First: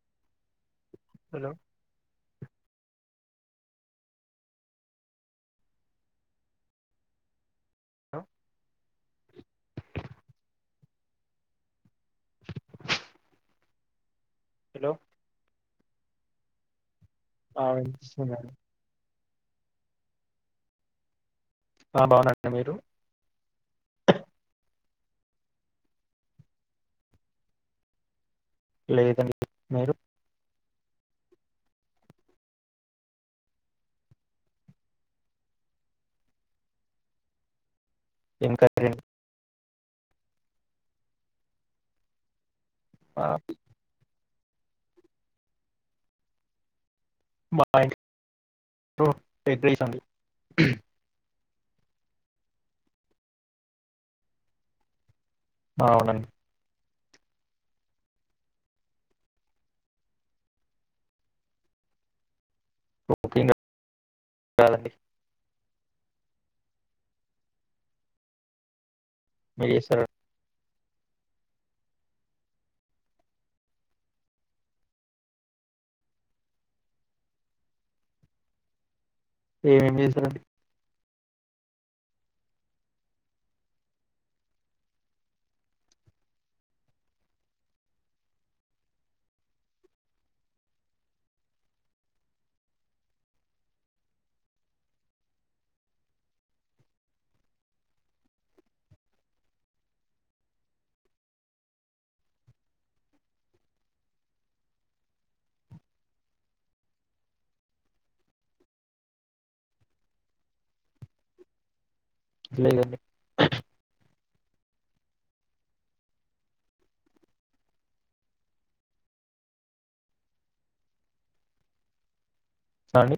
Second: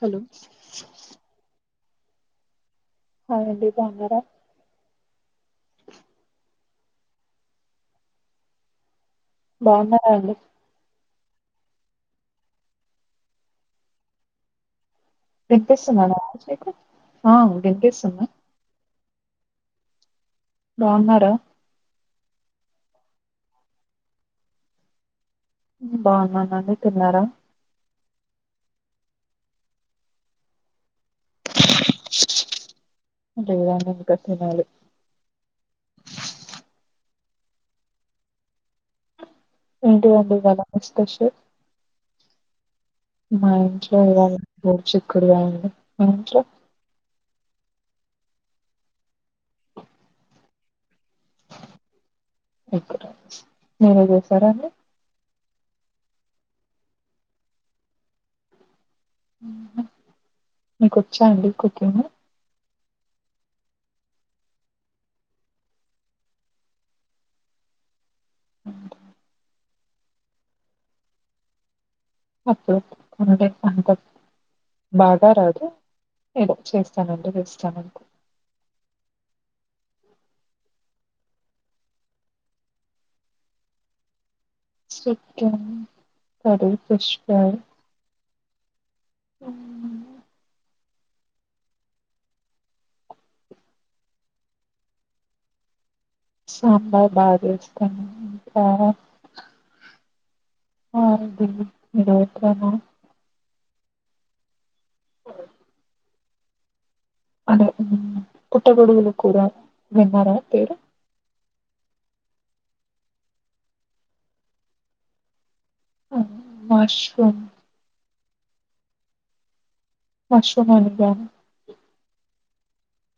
Hello hello hi అండి బాగున్నార బాగున్నార అండి హలో వినిపిస్తుంద నా వాయిస్ మీకు ఆ వినిపిస్తుంది బాగున్నార ఆ బాగున్న అండి మీరు ఉ బాగున్నానండి తిన్నార లేదండి మీరు లేదండి ఇంకా తినాలి ఇంక ప్రియన్ ఏంటి వండినారు మీర్ స్పెషల్ ఆ మా ఇంట్లొ గొడుచిక్కుడుగాయ అండి మీ ఇంట్లొ మా ట్లో ఎగ్ రైస్ అండి ఇక్కడ మీరే జేసారా అండి ఆవునన్ మ్మ్ మ్మ్ మీక్కొచ్చా అండి కుకింగు కుకింగా రాదండి హ్మ్ మీరేస్సరా [unintelligible] బాగారాదు ఏదో చేస్తానండి [unintelligible] ఏం చేసారండి చికెన్ మరి ఫిష్ ఫ్రై హ్మ్ సాంబార్ బాగజేస్తానంది ఇంకా ఆ అంటుంది మీర్ ఒకే నా ఓ అంటే హ్మ్ పూట్టగోడుగులకూరా విన్నార పేరు లేదండి హ్మ్ మష్రూమ్ మష్రూమ్ అండుతాను తండి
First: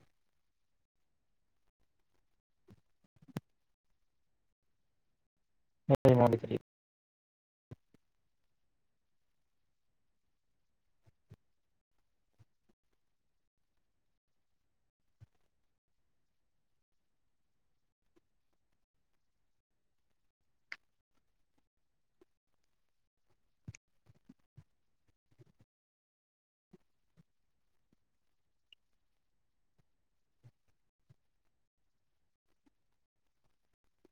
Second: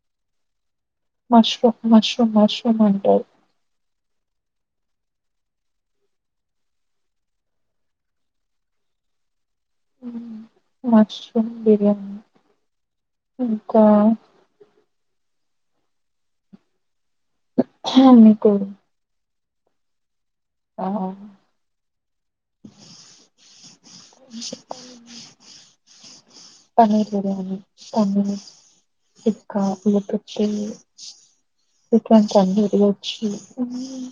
మష్రూ మష్రూమ్ మష్రూమ్ అంటరు మధేం [unintelligible] ఉమ్, మష్రూమ్ బిర్యానీ ఇంకా హా మికోడుం ఆ చెప్పాలి అండి పన్నీర్ బిర్యానీ పనీరు ఇంకా [unintelligible] ఇకెంతండి ఈరోజు హ్మ్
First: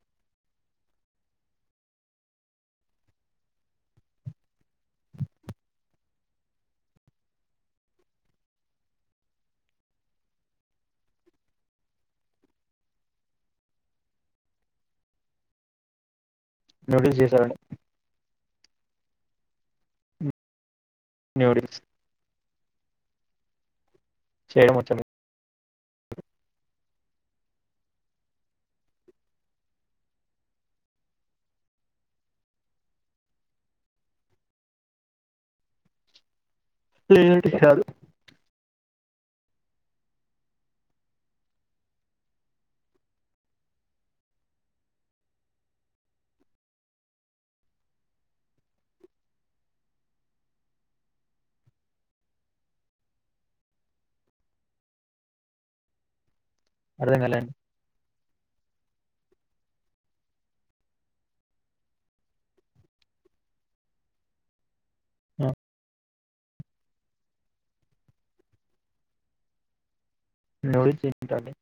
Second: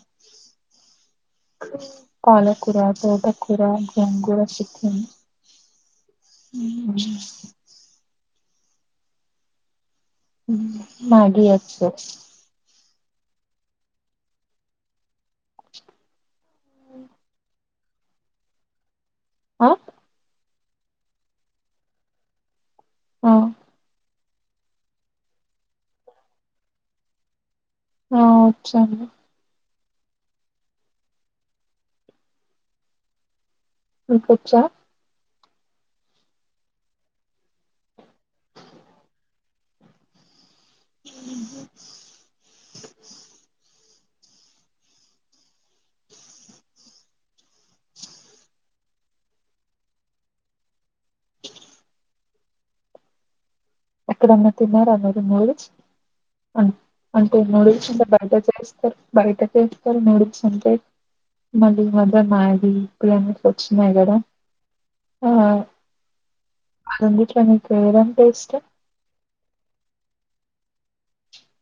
పాలకుర తోటకుర గోంగూర చికెన్ హ్మ్ హ్మ్ మధియిచు నూడిల్స్ జేసరండి అ నూడుల్స్ హ్మ్ చెడమోచా మీ ఆ ఓచ్చండీ మికొచ్చ లేదండి రాదు ఉహ్మ్ ఎక్కడన్నా తిన్నార మీరు నూడిల్స్ అ అర్థం కాలే అంటే అండి నూడిల్స్ ఆంటె బయట బైట చేస్తారు నూడిల్స్ అంటే మళ్ళీ ఇ మధ్య మ్యాగీ ఇప్పీ అని కొన్ని వచ్చినాయి కదా ఆ అన్నిట్లో నీకు ఎదంటే ఇష్టం నూడిల్స్ ఇష్టం అండి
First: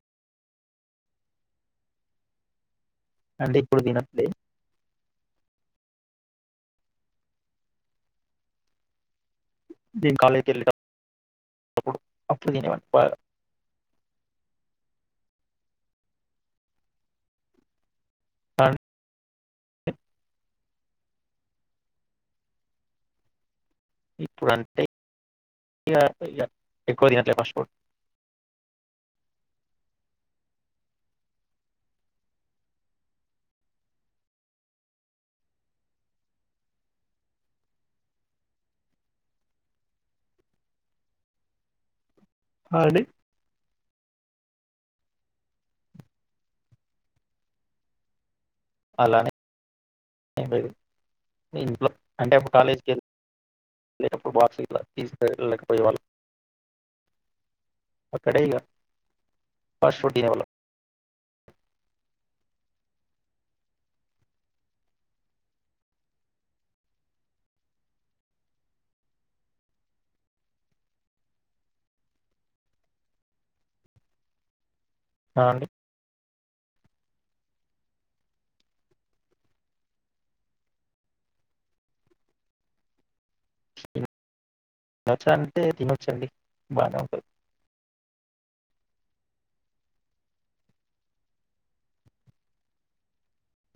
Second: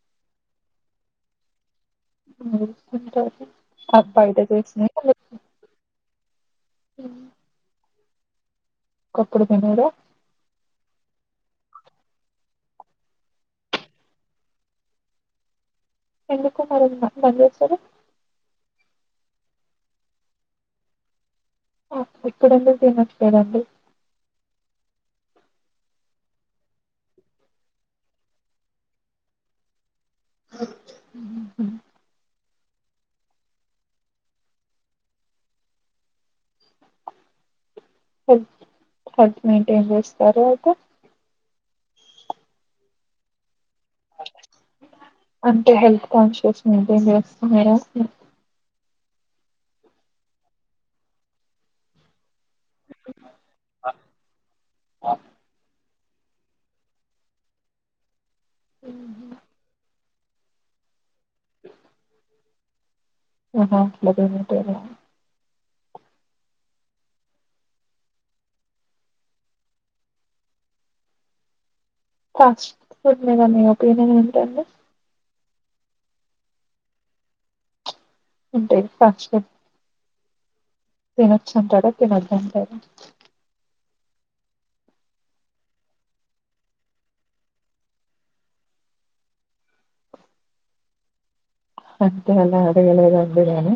హ్మ్ తింటారు అంటే ఇప్పుడు ఆ తినట్లే బాయిట చేసినా హ్మ్ నేన్ కలెకెళ్ళేటప్ అపుడు అప్పుడు దినేవన్ని బాగా ఎందుకు మరి బ-బంద్ జేసారు అ హ ఇక్కడుండే తినొచ్చు కదండి ఇప్పుడంటే ఇగా ఎక్కువ తినట్లే ఫాస్ట్ ఫుడ్ ఉహ్ ఉహ్ హెల్త్ హెల్త్ మెయింటైన్ చేస్తారా అయితే ఆ అండి అంటే హెల్త్ కాన్షియస్ మెయింటైన్ చేస్తునారా అంటున్న అలానే ఏం లేదు ఇంట్లో అంటే అప్పుడు కాలేజీకి వెళ్ళే అప్పుడు బాక్సుగిట్ల తీసుకే ళ్లకపోయేవలం అక్కడే ఇగా ఫాస్ట్ ఫుడ్ తినేవాళ్ళం ఆహా అట్లదినేటోళ్ళ ఫాస్ట్ ఫుడ్ మీద మీ ఒపీనియన్ ఏంటండి అ అండి అంటే ఫాస్ట్ ఫుడ్ తినొచ్చంటార తినొద్ధాంటార తిన్నొచ్చ అంటే తినొచ్చండి బానే ఉంటది అంటే అలా అడగలేదండి నేను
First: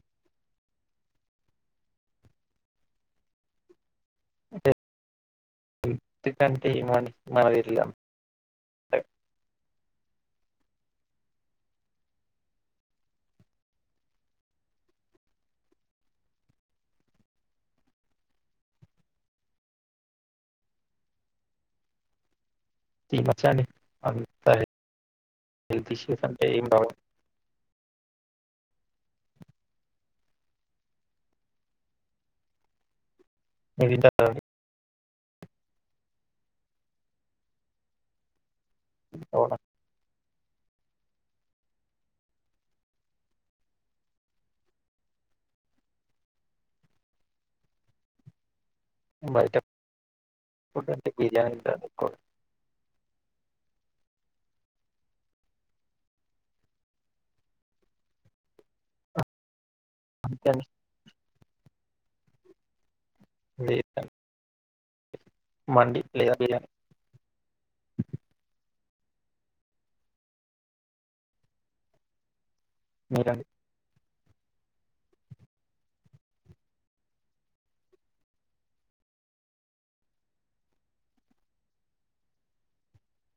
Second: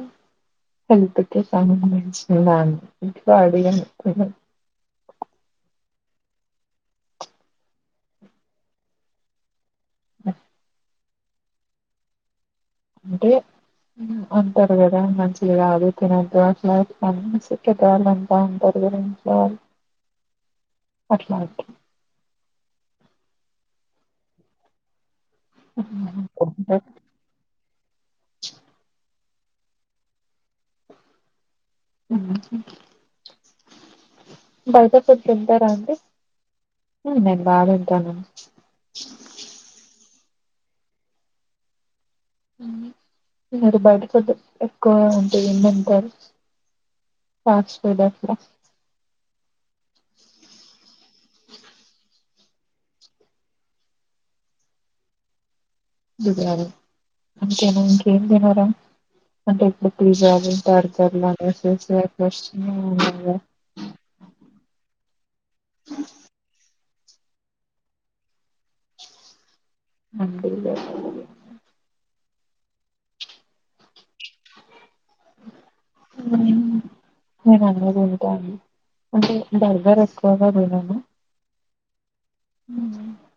హెల్త్ కి సంబంధించిన దాంట్లో అడిగాను నేను అంటే హెల్త్ కి అంటే ఏమో అండి నాకు తెలీదు అంటే మ్ అంటే అంటరు కదా మంచిది గాదు తినొద్దు అట్ల ఇట్ల అని పెద్దవాళ్ళు అంట ఉంటా అట్ల ఓకే తినొచ్చండి అంత ఏ హెల్త్ ఇష్యూస్ అంటే ఏం ఉమ్. రావ్ ఊహు మీరు తింటారా అండి తింటార అండి మ్ నేను బాగ తింటాను అవునా మ్ బయట ఫుడ్ ఎక్కువగా అంటే ఏం తింటారు ఫాస్ట్ ఫుడ్ అట్ల బయట ఫుడ్ అంటే బిర్యానీ తింటాను ఎక్కువగా బిర్యానీ అంతేనా ఇంకేం తినరా అంటే అంటే అంతే పిజ్జాలు అండి బర్గర్లు [unintelligible] లేదం మండి లేద బిర్యానీ మండి లేదా బిర్యానీ మీరండీ నేను నేను అన్ని తింటాను అంటే బర్గర్ ఎక్కువగా తినను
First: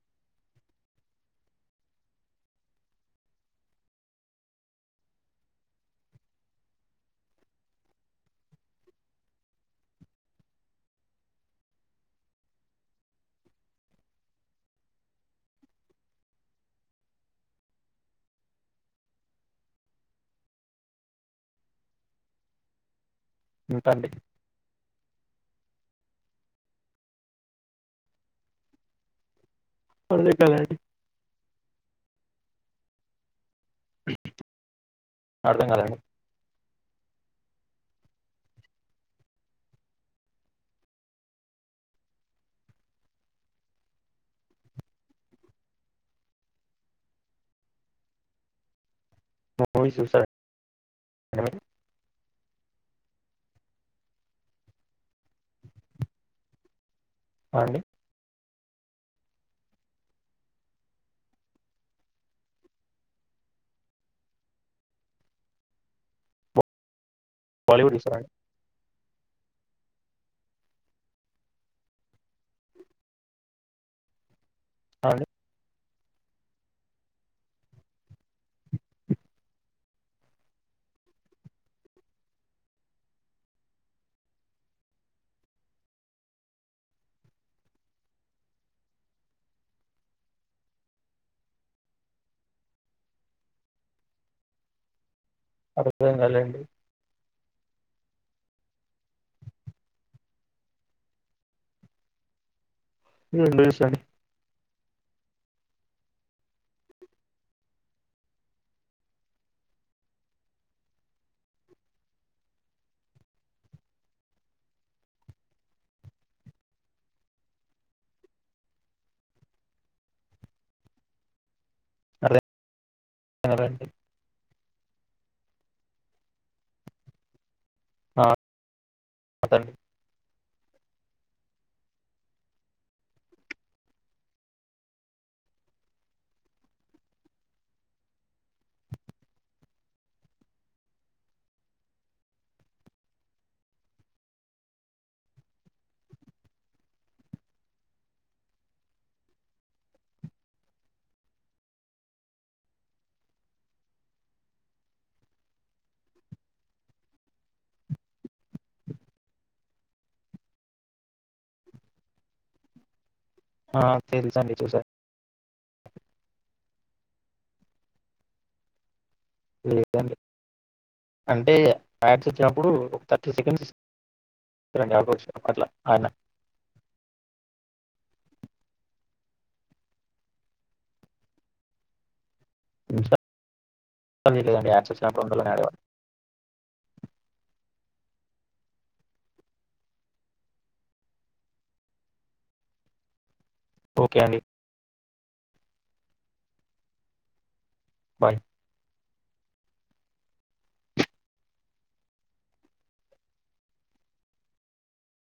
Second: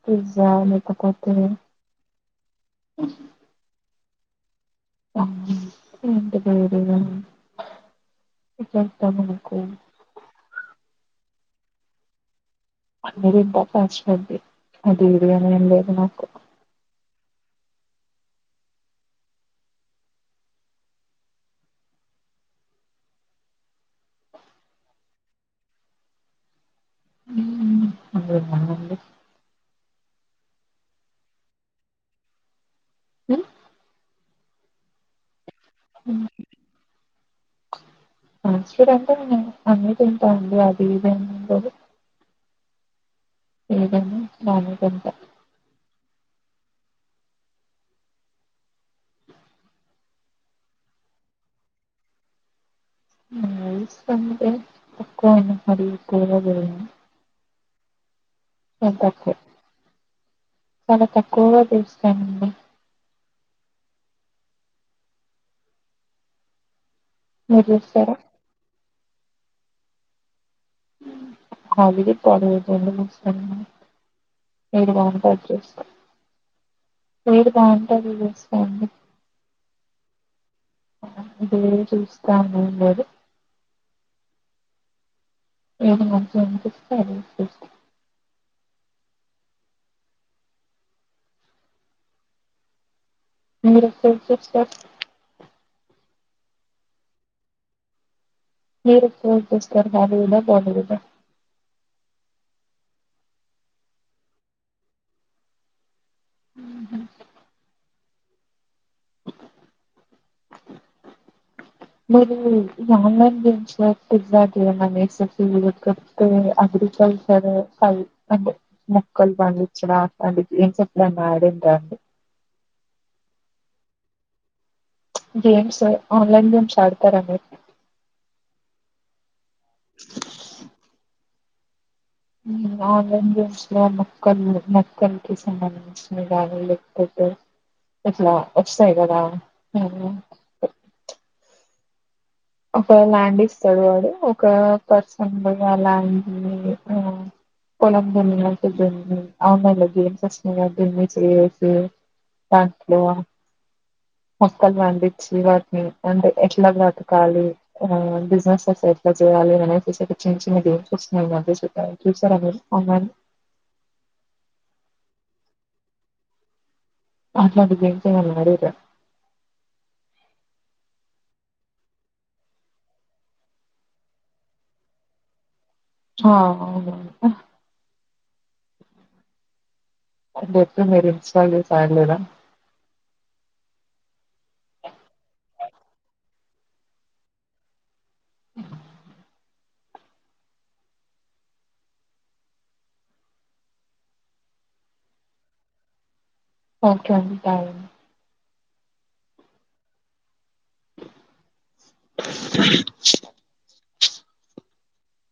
పిజ్జా లేకపోతే అంతేమ్ పెద్దగా తినను ఇచసనుముకు అన్ని తింట ఫాస్ట్ ఫుడ్ అది ఇది అని ఏం లేదు నాకు ఎంతండి ఉమ్ అందులో ఉన్నానండి ఒళ్లికాలాన్ డి హ్ హ్మ్ ఆడుదాం కదాండి. ఉమ్ ఫాస్టుఫుడ్ అంటే అన్నీ తింటామండీ అది ఇది ఏం ఉండవు. ఇవ్వన్ని మానుకుంటా. మూవీస్ చూస్తారా అండి మీరు మూవీస్ అంటే తక్కువనే మరి ఎక్కువగా చూడను అండి చాల్ తక్కువ చాలా తక్కువగా చూస్తానండి మీరు బాలీవుడ్ చూస్తారా? చూస్తారండి అండి మ్ ఆవిడా [unintelligible] ఏది ఆ! అండి. బావుంటాయి చూస్తాం. ఏది బావుంటే అది చూస్తాము. అదే చూస్తామని లేదు. ఏది మంచి అనిపిస్తే అదే చేస్ మీరు పెంచొచ్చుగా అడుగను లెండి మీరు చుస్తారు బాబు మీద బాబు మీద ఏ లేసడి ఉహ్ మరి [unintelligible] [unintelligible] అండ్ మొక్కలు పండించడం అండ్ గిలంప్స్ ఎపుడైనా ఆడిండ్రారండి రె సరే రండి ప్చ్ గేమ్స్ ఆ ఆన్లైన్ గేమ్స్ ఆడతారండి? ఆ అదం నేను ఆన్లైన్ గేమ్స్ లో మొక్కలు మొక్కలకి సంబందించిన దానిలో కొ ఇట్లా వస్తాయి కదా అవునా ఒక ల్యాండ్ ఇస్తాడు వాడు ఒక పర్సన్గా ల్యాండ్ ఆ పోలం దన్నకి ఇచ్చుంటుంది. ఆన్లైన్లో గేమ్స్ వస్తున్నాయి కదా దునేసి ఎత్తి పండు మొక్కలు పండిచడానికి ఇబ్బంది ఎట్లా అన్నాడు. కాలు ఆ బిజినెస్ ఎట్లా చేయాలి అనేసి చిన్న చిన్న గేమ్స్ వస్తునాయి కదా. చూసారా మీరు ఓ మెన్ ఆ తెలుసండి చూసాను అట్లాంటి గేమ్స్ లేవు న్నను అడుగుతే లేదండి అంటే యాడ్స్ వచ్చినప్పుడు ఒక థర్టీ సెకండ్స్ రండి యాగోచి అట్లా ఆయన ఆ అవునువును అంట అ గేమ్స్ మీరు ఇన్స్టాల్ చేసి అడలేదా? స లేదండి ఎక్సస్ నాకుందిలే అని యాడ్ అవ్వలే ఉహు ఒకే అండి ఒకే అండి బాయ్ బాయ్